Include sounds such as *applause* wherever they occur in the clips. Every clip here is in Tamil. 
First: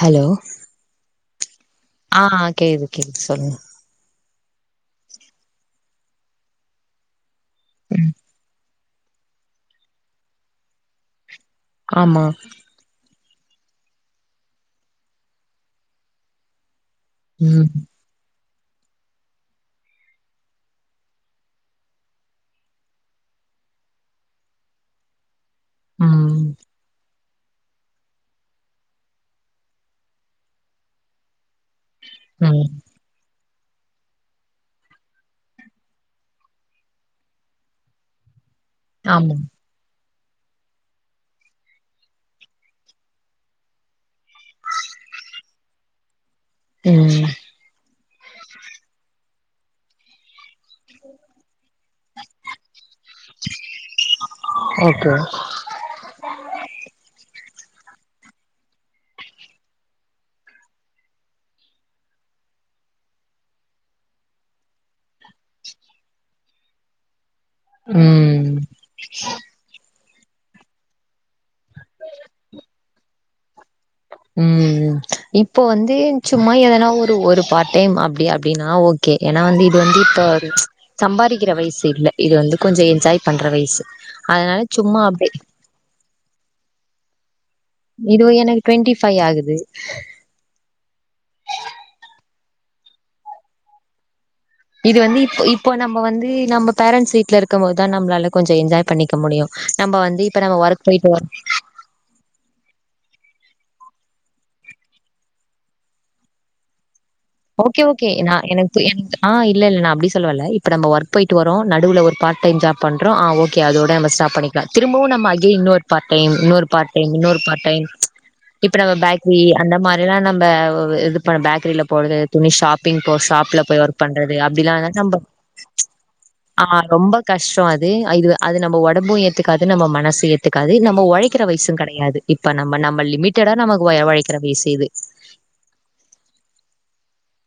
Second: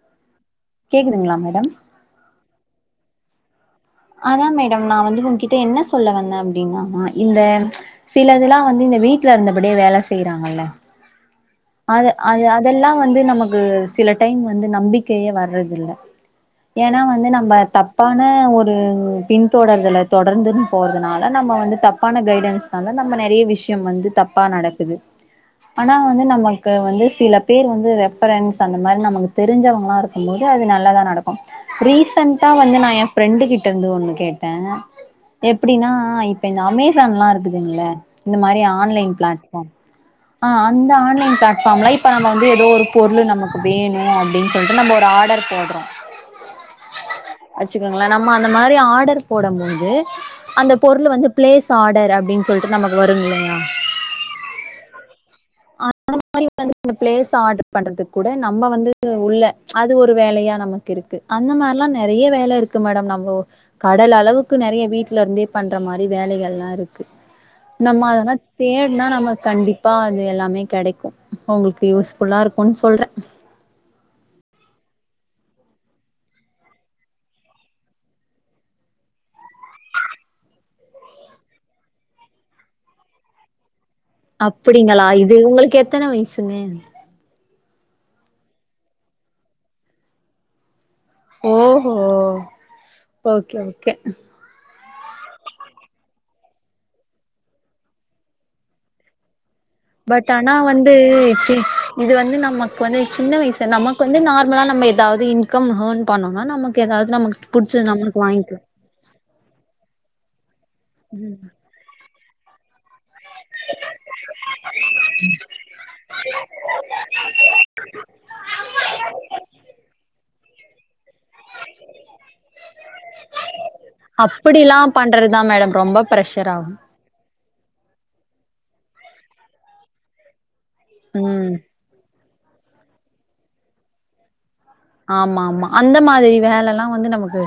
ஹலோ கேக்குதுங்களா மேடம் ஆ கேக்குது கேக்குது சொல்லுங்க அதா மேடம் நா வந்து உங்கிட்ட என்ன சொல்ல வந்தே அப்டின்னா மா இந்த ம் சிலதுலா வந்து இந்த வீட்ல இருந்தபடியே வேல செய்றாங்கல்ல அத ஆமா அது அது இதெல்லா வந்து நமக்கு சில டைம் வந்து நம்பிக்கையே வர்றதில்ல ஏனா வந் வந்து நம்ப ம் தப் ப்பான ஒரு பின்தொடர்தலை தொடர்ந்துன் போறதுனால நம்ம வந்து தப்பான கைடன்ஸ் னால நம்ம நெறைய விஷ்யம் வந்து தப்பா நடக்குது ஆனா வந்து ம் நம்ம வந்து சில பேர் வந்து ரெஃபரன்ஸ் அந்த மாரி நமக்கு தெரிஞ்சவ்ங்களா இருக்கும் போது அது நல்லதா நடக் கு ரீசெண்டா ம் வந்து நா எ ஃப்ரெண்டு கிட்ட இருந்து ஒன்னு கேட்டே எப்டினா இப்ப இந்த அமேசான்லா இருக்குதுங்ள இந்த மாரி ஆன்லைன் ஆமா பிளாட்ஃபாம் ஆ அந்த ஆன்லைன் பிளாட் ஃபாம்ல இப்ப நம்ம வந்து எதோ ஒரு பொருளு நமக்கு வேணு அப்டின் சொல்ட்டு நம்ம ஒரு ஆடர் போட்றோ ம் வச்சுக்கோங்களே நம்ம அந்த மாரி ஆடர் போடம்போது அந்த பொருளு வந்து பிளேஸ் ஆடர் அப்டின் சொல்லட்டு நமக்கு வரும் இல்லையா ஓகே ஹ *unintelligible* வந்து நம்ம பிளேஸ் ஆடர் பண்றதுக் கூட நம்ம வந்து உள்ள அது ஒரு வேலையா நமக் கிருக்கு அந்த மார்லா நெறைய வேல இருக்கு மேடம் நம்போ கடல் அளவுக்கு நெறைய வீட்லருந்தே பண்ற மாரி வேலைகள்லா இருக்கு நம்ம அதெல்லா ம் தேட்னா நம்ம கண்டிப்பா அது எல்லாமே கெடைக்கு உங்களுக்கு யூஸ்ஃபுல்லா இருக்குன் சொல்றே ம் ம் இப்ப வந்து சும்மா எதனா ஒரு ஒரு பார்ட் டைம் அப்டி அப்டினா ஓக் கே ஏனா வந்து இது வந்து இப்ப ஒரு சம்பாரிக்கிற வயசு இல்ல இது வந்து கொஞ்ச என்ஜாய் பண்ற வயசு அதனால சும்மா அப்பிடிங்களா அப்டி இது உங்களுக்கு எத்தன வயசுங்க இது எனக்கு டுவென்ட்டி ஃபைவ் ஆகுது ஓஹோ ஓகே ஓகே இது வந்து இப்ப இப்போ நம்ம வந்து நம்ம பேரண்ட்ஸ் வீட்ல இருக்கும் போதுதா நம்மளால கொஞ்ச என்ஜாய் பண்ணிக்க முடியு நம்ம வந்து பட் இப்ப ஆனா நம்ம ஒர்க் வந்து போயிட்டு வர சி இது வந்து நமக்கு வந்து சின்ன வயசு நமக்கு வந்து நார்மலா நம்ம எதாவ்து இன்கம் ஹேர்ன் பண்ணோனா நமக்கு எதாவ்து நமக் ஓகே ஓகே நா எனக்கு ஆ இல்ல இல்ல நா அப்டி சொல்ல வல்ல இப்ப நம்ம ஒர்க் போயிட்டு வரோ நடுவுல ஒரு பார்ட் டைம் ஜாப் பண்றோ ஆ ஓகே அதோட நம்ம ஸ்டாப் பண்ணிக்கலா திரும்பவு நம்ம அகைன் இன்னொரு பார்ட் டைம் இன்னொரு பார்ட் டைம் இன்னொரு பார்ட் டைம் இப்ப நம்ம பேக்கிரி அந்த மாரிலா நம்ப இது பண்ண பேக்கரில போறது துணி ஷாப்பிங் போ ஷாப்ல போய் ஒர்க் பண்றது அப்டிலா அப்படிலா எதா நம்ப பண்றதுதா மேடம் ரொம்ப ப்ரெஷர் ஆகு ஆ ரொம்ப கஷ்ட அது அ இது அது நம்ம ஒடம்பு ஏத்துக்காது நம்ம மனசு ஏத் த்துக்காது நம்ம ஒழைக்கிற ம் வயசு கெடையாது இப்ப நம்ம நம்ம லிமிட்டடா நமக்கு ஒ ஒழைக்கிற வயசு இது ஆமாம்மா அந்த மாதிரி வேலலா வந்து நமக்கு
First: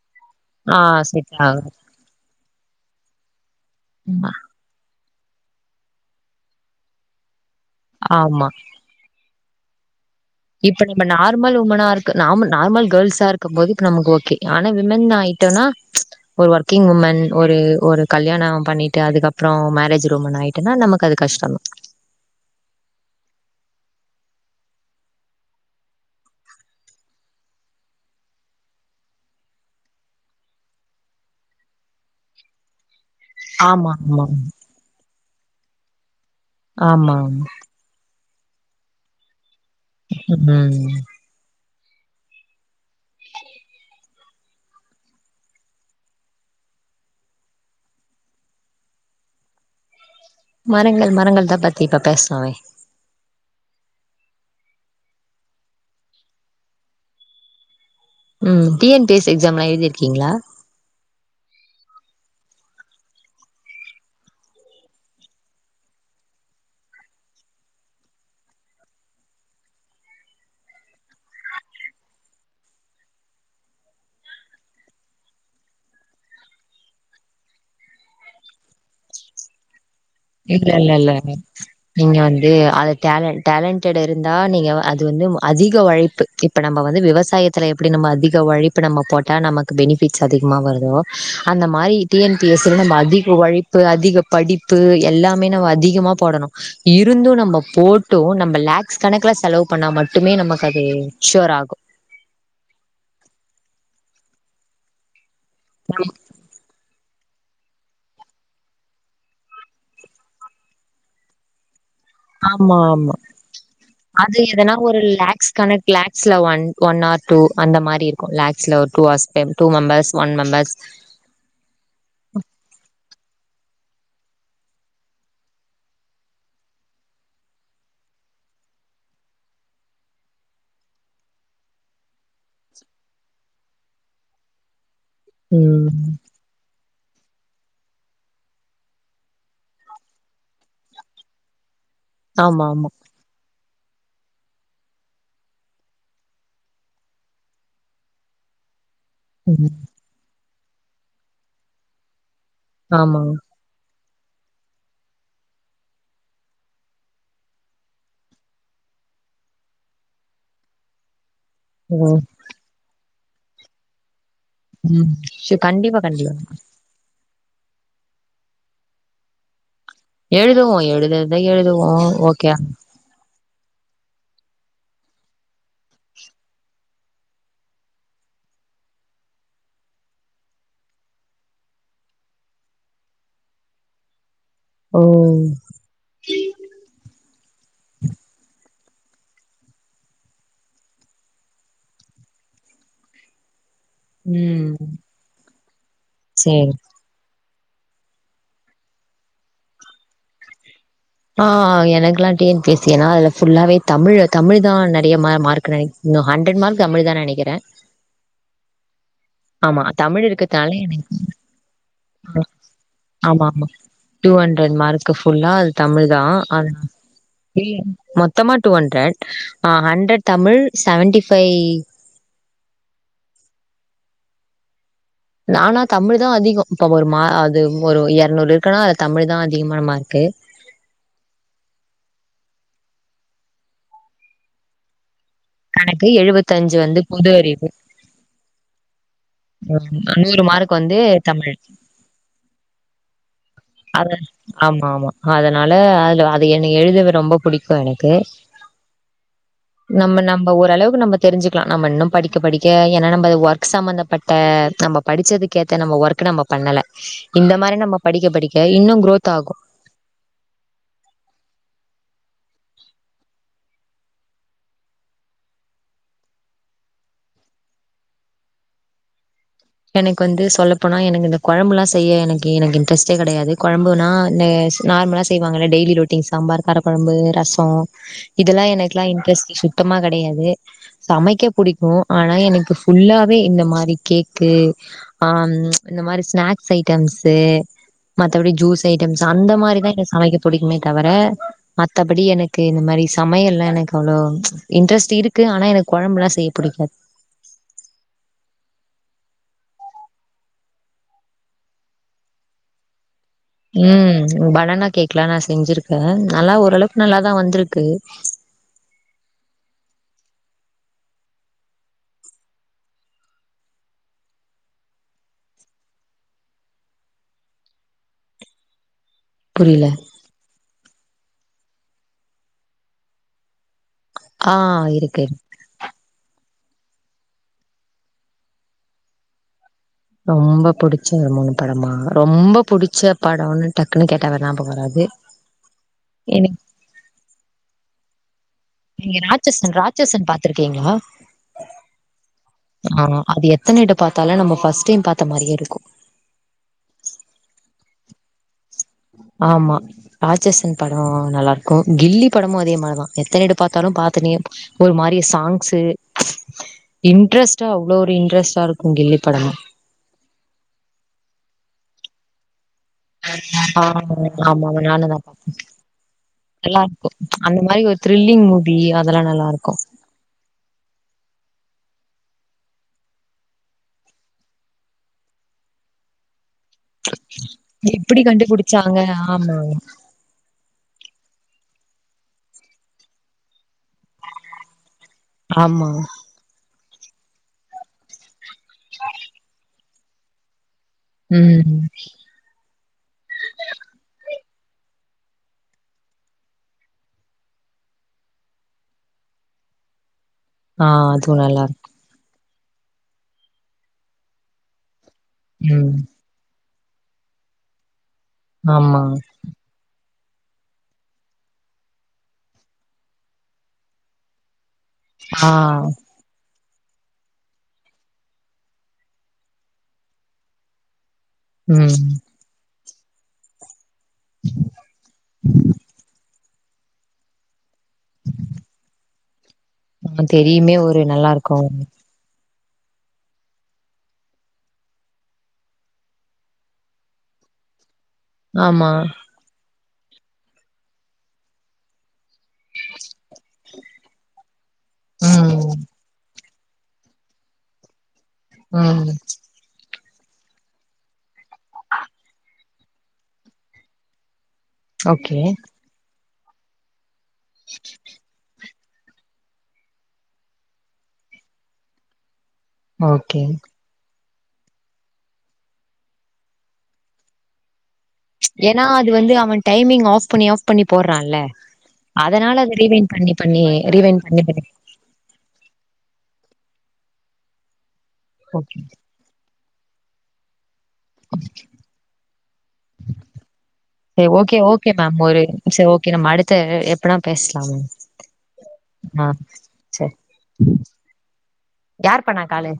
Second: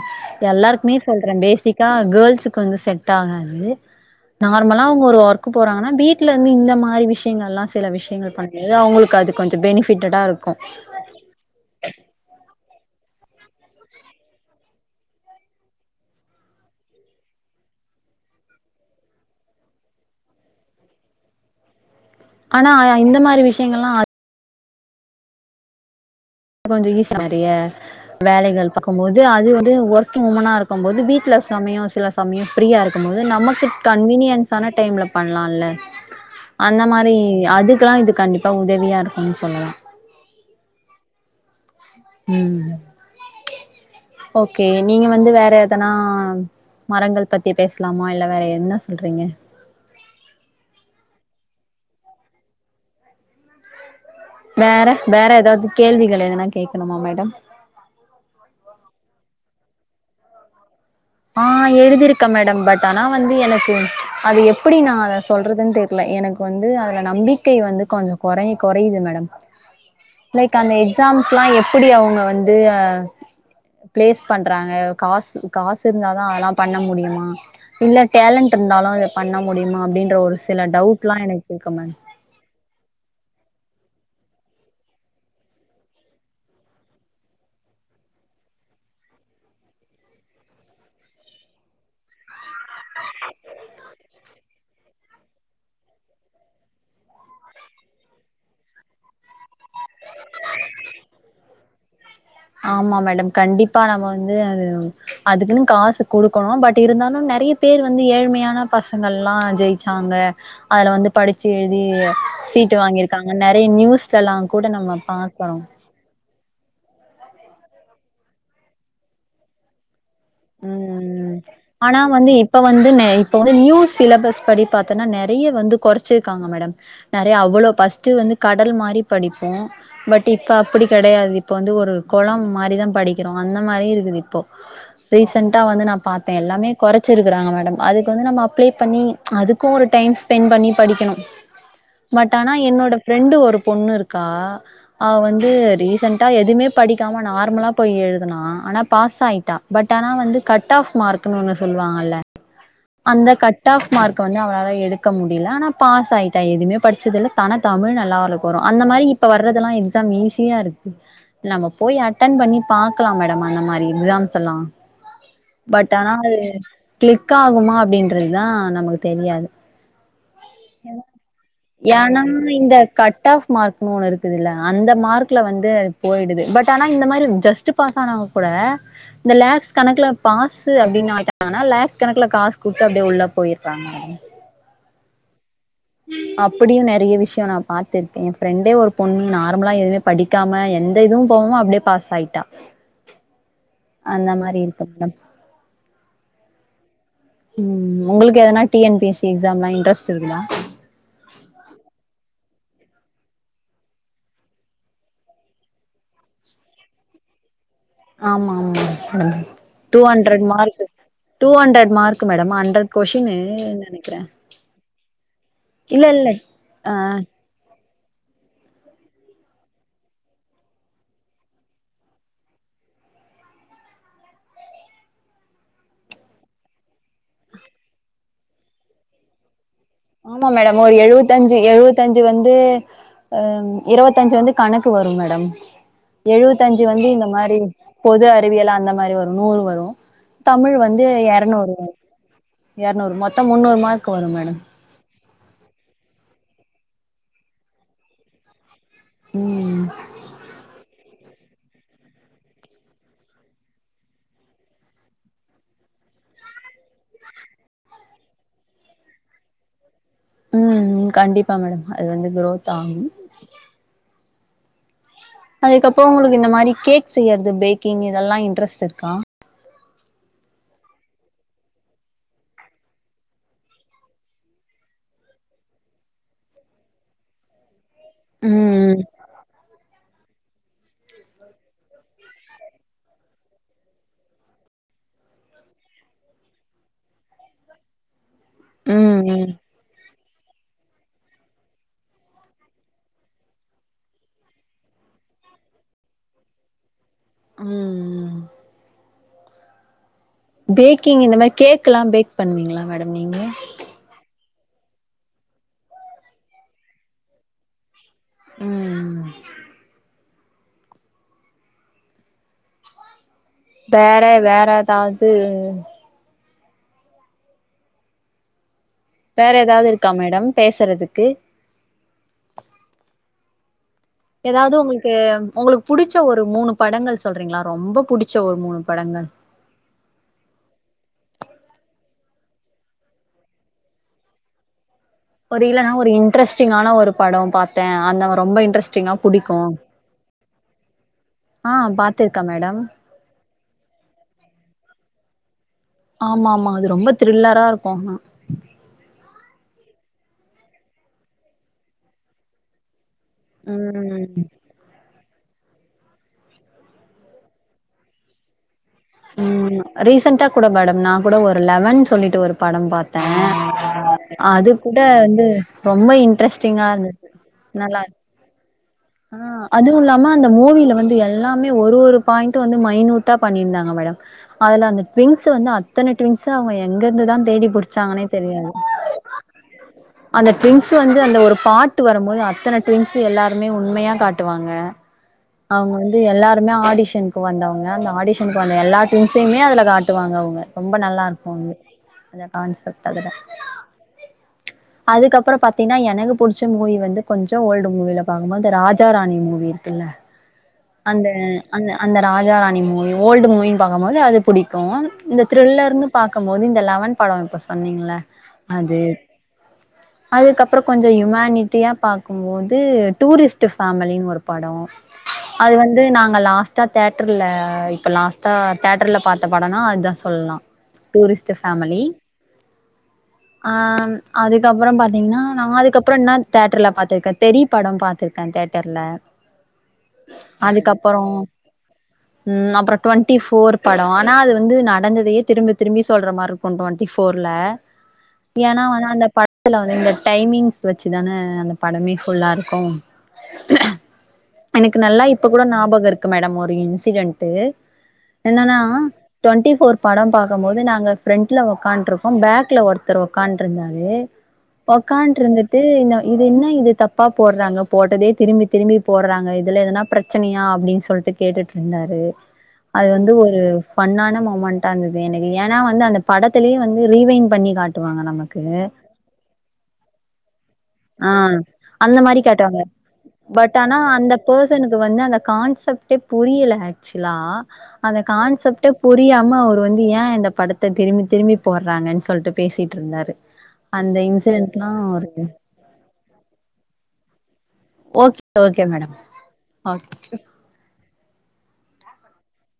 ஆ எல்லாருக்குமே சொல்றே செட் ஆகாது. பேசிக்கா கேர்ள்ஸ்க்கு வந்து செட் ஆகாது நார்மலா அவ்ங்க ஒரு ஒர்க்கு போறாங்கனா வீட்லருந்து இந்த மாரி விஷ்யங்கள்லா சில விஷ்யங்கள் ஆமா. பண்றது அவ்ங்களுக்கு அது கொஞ்ச பெனிஃபிட்டடா இருக் இப்ப நீ இப்ப நார்மல் உமனா இருக்க நார் நார்மல் கேர்ள்ஸா இருக்கும் போது இப்ப நமக்கு ஓகே ஆனா விமன் ஆயிட்டோனா ஒரு ஒர்க்கிங் உமன் ஒரு ஒரு கல்யாணம் பண்ணிட்டு அதுக்கப்புற மேரேஜ் ரூமன் ஆயி ட்டுனா நமக்கு அது கஷ்டந்தா ஆனா இந்த மாரி விஷயங்கள்லா கொஞ்ச ஈஸ வேலைகள் பாக்கும்போது அது வந்து ஒர்க்கிங் உமனா இருக்கும் போது வீட்ல சமயோ சில சம சமயோ ஃப்ரீயா இருக்கும்போது நமக்கு ஆமா ஆமா கன்வீனியன்ஸ் ஆன டைம்ல பண்லால்ல அந்த ஆமா மாரி அதுக்கெல்லா இது கண்டிப்பா உதவியா இருக்குன்னு சொல்லலா ம் ம் ஓகே நீங்க வந்து வேற எதனா மரங்கள் பத்தி பேசலாமா இல்ல வேற என்ன சொல்றீங்க மரங்கள் மரங்கள்தா பத்தி இப்ப பேசுலாமே வேற வேற எதாவது கேள்விகள் எதனா கேட்கணுமா மேடம் ம் டி என் பி எஸ் எக்ஸாம்லா எழுதி இருக்கீங்களா ஆ எழுதிருக்கேன் மேடம் பட் ஆனா வந்து எனக்கு அது எப்படி நா அத சொல்றதுன் தெரி இல்ல எனக்கு வந்து அதுல நம்பிக்கை வந்து கொஞ்ச குறை குறையுது மேடம் லைக் அந்த எக்ஸாம்ஸ்லா எப்படி அவுங்க வந்து பிளேஸ் பண்றாங்க காசு காசு இருந்தாதா அதெல்லா பண்ண முடியுமா இல்ல டேலண்ட் இருந்தாலு அத பண்ண முடியுமா அப்டின் ற ஒரு சில இல்ல இல்ல இல்ல டவுட்லா எனக்கு இருக்கு மேம் நீங்க வந்து அது டால டேலன்டட் இருந்தா நீங்க அது வந்து அதிக உழைப்பு இப்ப நம்ம வந்து விவசாயத்தில எப்படி நம்ம அதிக உழைப்பு நம்ம போட்டால் நமக்கு பெனிஃபிட்ஸ் அதிகமா வருதோ அந்த மாரி டி என் பி எஸ்ல நம்ம அதிக உழைப்பு அதிக படிப்பு எல்லாமே நம்ம அதிகமா போடணு இருந்து நம்ம போட்டு நம்ம லேக்ஸ் கணக்குல செலவு பண்ணா மட்டுமே நமக்கு அது ஃசுவர் ஆகு ஆமா மேடம் கண்டிப்பா நம்ம வந்து அது அதுக்குன்னு காசு குடு க்கனு பட் இருந்தாலு நெறைய பேர் வந்து ஏழ்மையான பசங்கள்ல்லா ஜெயிச்சாங்க அதுல வந்து படிச்சு எழுதி ஆமா சீட்டு ஆமா வாங்கியிருக்காங்க நறைய நியூஸ்ல எல்லா கூட நம்ம பாத்தோ லாக்ஸ்ல ஒன் ஒன்னார் டூ அந்த மாரி இருக்கு லாக்ஸ்ல two hours two members one members ம் ஆனா வந்து இப்ப வந்து இப்ப வந்து நியூ சிலபஸ் படி பாத்தோன்னா நெறைய வந்து கொறைச்சிருக்காங்க மேடம் நெறைய அவ்வளோ ஃபஸ்ட்டு வந்து கடல் மாரி படிப்போ பட் இப்ப அப்படி கெடையாது இப்ப வந்து ஒரு குளம் மாரிதா படிக்கிறோ அந்த மாரி இருக்குது இப்போ ரீசெண்டா வந்து நா ம் பாத் தே எல்லாமே கொறைச்சிருக்குறாங்க மேடம் அதுக்கு வந்து நம்ம அப்ளை பண்ணி அதுக்கு ஒரு டைம் ஸ்பெண்ட் பண்ணி படிக்கணு பட் ஆனா ஆமா ஆமா என்னோட ஃப்ரெண்டு ஒரு பொண்ணு இருக்கா அவ வந்து ரீசண்ட்டா எதுமே படிக்காம நார்மலா போய் எழுதுனா ஆனா பாஸ் ஆயிட்டா ம் பட் ஆனா வந்து கட் ஆஃப் மார்க்குன்னு ஒண்ணு சொல்லுவாங்கல்ல அந்த ஆமாங்க. கட் கட் ஆஃப் மார்க் வந்து அவளால எடுக்க முடியல ஆனா பாஸ் ஆயிட்டா எதுமே படிச்சது இல்ல தானா தமிழ் நல்லா அவளுக்கு வரு அந்த மாரி இப்ப வர்றதுல்லா எக்ஸாம் ஈஸியா இருக்கு நம்ம ஓ! போய் அட்டன் பண்ணி பாக்கலா மேடம் அந்த மாரி எக்ஸாம்ஸ் எல்லா ம் செரி பட் கண்டிப்பா ஆனா அது கண்டிப்பா கிளிக் ஆகுமா அப்டின்றது தா நமக்கு தெரியாது எழுதுவோ எழுதுறத எழுதுவோ ஏன்னா ஓகேயா இந்த கட் ஆஃப் மார்க் ஒன்னு இருக்குதுல அந்த மார்க்ல வந்து போயிடுது பட் ஆனா இந்த மாரி ஜஸ் ட்டு பாஸ் ஆனவங்க கூட இந்த லேக்ஸ் கணக்குல பாசு அப்டின்னு ஆய்ட்டாங்கன்னா லேக்ஸ் கணக்குல காசு குடுத்து அப்டியே உள்ள போயிருறாங்க ம் ம் ஓ அப்டியு நெறைய விஷயம் நா பாத்திருக்கே என் ஃப்ரெண்டே ஒரு பொண்ணு நார்மலா எதுமே படிக்காம எந்த இதுவு போகம அப்டியே பாஸ் ஆயிட்டா அந்த மாரி இருக்குறது தான் சேரி ம் உங்களுக்கு எதனா T N P S C எக்ஸாம்ல்லா இட்ரெஸ்ட் இருக்குதா ஆ எனக்குகெல்லா டி என் பி சி னா அதுல ஃபுல்லாவே தமிழ் தமிழ் தா நெறைய மார்க்கு நினை இன்னு ஹண்ட்ரட் மார்க் தமிழ் தானு நெனைக்கிறேன் ஆமா ஆமா ஆமா. டூ தமிழ் ஹண்ட்ரட் இருக்கிறதுனால மார்க் எனக்கு two hundred mark madam hundred question ஆமாமா. நெனைக்கிறே மார்க் ஃபுல்லா அது இல்ல தமிழ் இல்ல தான். அது ஆ மொத்தமா two hundred hundred Tamil seventy five நானா தமிழ் தா அதிகம் இப்ப ஒரு மா அது ஒரு இரநூறு இருக்குன்னா அது தமிழ் தா அதிகமான மார்க்கு ஆமா மேடம் ஒரு எழுவத்தஞ்சு எழுவத்தஞ்சு வந்து அ இருவத்தஞ்சு வந்து கணக்கு வரும் மேடம் எனக்கு எழுவத்தஞ்சு வந்து இந்த பொது மாரி அறிவு. பொது அறிவியல் அந்த மாரி வரும் நூறு வரும் ம் தமிழ் மார்க் வந்து தமிழ். இரநூறு வரும் எரநூறு மொத்தம் முன்னுறு அத மார்க் வரும் மேடம் ஆமா, ஆமா. அதனால அதுல அது என்ன எழுதவே ரொம்ப புடிக்கு எனக்கு ம் நம்ம நம்ம ஓரளவுக்கு நம்ம தெரிஞ்சுக்கலா நம்ம இன்னும் படிக்க படிக்க ஏன்னா நம்ம ஒர்க் சம்பந்த பட் ப்ப நம்ம படிச்சதுக்கு ஏத்த நம்ம ஒர்க் நம்ம பண்ணல இந்த மாரி நம்ம படிக்க படிக்க இன்னு குரோத் ஆகு ம் ம் கண்டிப்பா மேடம் அது வந்து குரோத் ஆகு அதுக்கப்பறோ உங்களுக்கு இந்த மாரி கேக் செய்றது பேக்கிங் இதெல்லா இன்ட்ரெஸ்ட் இருக்கா எனக்கு வந்து சொல்லப்போனா எனக்கு இந்த கொழம்புல்லா செய்ய எனக்கு எனக்கு இன்ட்ரெஸ்ட்டே கெடையாது கொழம்புனா நே நார்மலா செய்வாங்கள டெய்லி ரொட்டின் சாம்பார் கார குழம்பு ரசோ இதெல்லா எனக்குலா ம் இன்ட்ரெஸ்ட் சுத் த்தமா கெடையாது சமைக்க புடிக்கும் ஆனா எனக்கு ஃபுல்லாவே இந்த மாரி கேக் க்கு ஆ இந்த மாரி ஸ்நாக்ஸ் ஐடம்ஸ்சு மத்தபடி ஜூஸ் ம் ஐட்டம்ஸ் அந்த ம் மாரிதான் எனக்கு சமைக்க புடிக்குமே தவிர மத்தபடி எனக்கு இந்த மாரி சமையல்லா எனக்கு அவ்ளோ இன்ட்ரெஸ்ட் இருக்கு ஆனா எனக்கு கொழம்புல்லா செய்ய புடிக்காது ம் பேக்கிங் இந்த மாரி கேக்ல்லாம் பேக் பண்வீங்களா மேடம் நீங்க ம் பனானா கேக்கலாம் நா செஞ்சிருக்க நல்லா ஓரளவுக்கு நல்லாதான் வந்ருக்கு ம் ம் வேற வேற எதாவது வேற புரியல எதாவுது இருக்கா மேடம் பேசுறதுக்கு ஆ எதாவது உங்களுக்கு இருக்கு உங்களுக் புடிச்ச ஒரு மூணு படங்கள் சொல்றீங்களா ரொம்ப புடிச்ச ஒரு மூணு படங்கள் ரொம்ப புடிச்ச ஒரு மூணு படமா ரொம்ப புடிச்ச படனு டக்குன்னு கேட்டா ஞாபக வராது ஒரு இல்லன்னா ஒரு எனக்கு இன்ட்ரெஸ்டிங்கான ஒரு படோ பாத்த அந்த ரொம்ப இன்ட்ரஸ்ட் நீங்க ராட்சசன் ராட்சசன் பாத்துருக்கீங்களா ஆ பாத்திருக்கே மேடம் ஆ அது எத் எத்தனைட்டோ பாத்தாலு நம்ம ஃபர்ஸ்ட் டைம் பாத்த மாரியே இருக்கு ஆமா ஆமா அது ரொம்ப த்ரில்லரா இருக்கு ஆனா ஆமா ராட்சசன் படோ நல்லா இருக்கு கில்லி படமு அதே மாரி தா எத்தனைட பாத்தாலு ம் பாத்துனே ஒரு மாரிய சாங்ஸு இன்ட்ரெஸ்ட்டா அவ்ளோ ஒரு இன்ட்ரெஸ்ட்டா இருக்கு கில்லி படமு ரீசென்ட்டா கூட மேடம் நா கூட ஒரு லெவன் சொல்ட்டு ஒரு படம் பாத் த ஆ ஆமா ஆமா அது கூட நானும் தான் பாப்பேன் வந்து ரொம்ப நல்லா இன்ட்ரெஸ்டிங்கா இருந்து இருக்கும் அந்த மாரி ஒரு த்ரில்லிங் மூவி அதெல்லா ஆ நல்லா இருக்கு அதுவு இல்லாம அந்த மூவியில வந்து எல்லாமே ஒரு ஒரு பாயிண்ட்டு வந்து மைனூட்டா பண்ணிருந்தாங் க மேடம் அதுல அந்த ட்வின்ஸ் வந்து அத்தன ட்வின்ஸ் அவங்க எங்கெருந்துதா தேடி எப்டி புடிச்சாங்கன்னே தெரியாது கண்டுபுடிச்சாங்க ஆமா அந்த ட்வின்ஸ் வந்து அந்த ஒரு பாட்டு வரும்போது அத்தன ட்வின்ஸ் எல்லாருமே உண்மையா காட்டுவாங்க ஆமா. அவுங்க வந்து எல்லாருமே ஆடிஷனுக்கு வந்தவுங்க அந்த ஆடிஷனுக்கு வந்த எல்லா ட்வின்ஸுமே அதுல கா ட்டு வாங்க அவுங்க ரொம்ப நல்லாருக்கு அது ம். அந்த கான்செப்ட் அதுல அதுக்கப்புறோ பாத்தீன்னா எனக்கு புடிச்ச மூவி வந்து கொஞ்சோ ஓல்டு மூவில பாக்கும்போது இந்த ராஜா ராணி மூவி இரு க்குல ஆ அந்த அதுவும் நல்லாருக்கும். அந்த அந்த ராஜா ராணி மூவி ஓல்டு மூவின்னு பாக்கும்போது அது புடிக்கு இந்த ம். த்ரில்லர்ன்னு பாக்கும் போது இந்த லெவன் படோ இப்ப சொன்னீங்கள ஆமா அதுக்கப்புறோ கொஞ்சோ ஹியுமானிட்டியா பாக்கும் போது டூரிஸ்ட்டு ஃபேமிலின்னு ஒரு படோ ஆ. அது வந்து நாங்க லாஸ்ட் டா தேட்ர்ல இப்ப லாஸ்ட்டா தேட்ர்ல பாத்த படோனா அ இதா சொல்லா டூரிஸ்ட் டு ஃபேமிலி ம். ஆ அதுக்கப்புறோ பாத்தீங்கன்னா நா அதுக்கப்புறோ என்னா தேட்டர்ல பாத்திருக்க தெறி படோ பாத்திருக்க தேட்டர்ல ஆ தெரியுமே ஒரு அதுக்கப்பறோ நல்லாருக்கும். ம் அப்புறோ டுவெண்ட்டி ஃபோர் படோ ஆனா அது வந்து நடந்ததையே திரும்பி திரும்பி சொல்ற மாருக் கு டுவென்ட்டி ஃபோர்ல ஏனா ஆமா. வந்து அந்த படத்துல வந்து இந்த டைமிங்ஸ் வச்சுதான அந்த படமே ஃபுல்லா இரு க்கு எனக்கு நல்லா இப்ப ம். கூட ஞாபகோ இருக்கு மேடம் ஒரு இன்சிடென்ட் டு என்னன்னா ம். டுவென்ட்டி ஃபோர் படோ பாக்கும் போது நாங்க ஃப்ரென்ட்ல ஒக்கான்ட்ருக்கோ பேக்ல ஒருத்தர் ஒக்கான்ட்ருந்தா ரு ஓகே. ஒக்கான்ட்ருந்திட்டு இது என்ன இது தப்பா போடுறாங்க போட்டதே திரும்பி திரும்பி போடுறாங்க இதுல எதனா பிரச்சனையா அப்டின்னு சொல்ட்டு கேட்டுட்ருந்தாரு அது வந்து ஓகே. ஒரு ஃபன்னான மூமெண்ட்டா இருந்துது எனக்கு ஏனா வந்து அந்த படத்தலுயே வந்து ரீவைன் பண்ணி காட்டுவாங்க நமக் ஏனா அது வந்து அவ டைமிங் ஆஃப் பண்ணி ஆஃப் பண்ணி ஆ போடுறான்ல அந்த மாரி அதனால அது காட்டுவாங்க ரீவைண் பண்ணி பண்ணி பட் ஆனா ரீவைண் அந்த பண்ணி பண்ணி பர்சனுக்கு வந்து அந்த கான்செப்டே புரியல ஆக்சுவலா அந்த ஓகே. கான்செப்டே புரி புரியாம அவர் வந்து ஏ இந்த படத்த திரும்பி திரும்பி போடுறாங்கன்னு சொல்ட்டு பேசிட்டுருந்தாரு ஓகே ஓகே மேம் ஒரு சேரி ஓகே நம்ம அடுத்த எப்பனா பேசலா ma'am okay okay madam okay யாரு பண்ணா காலு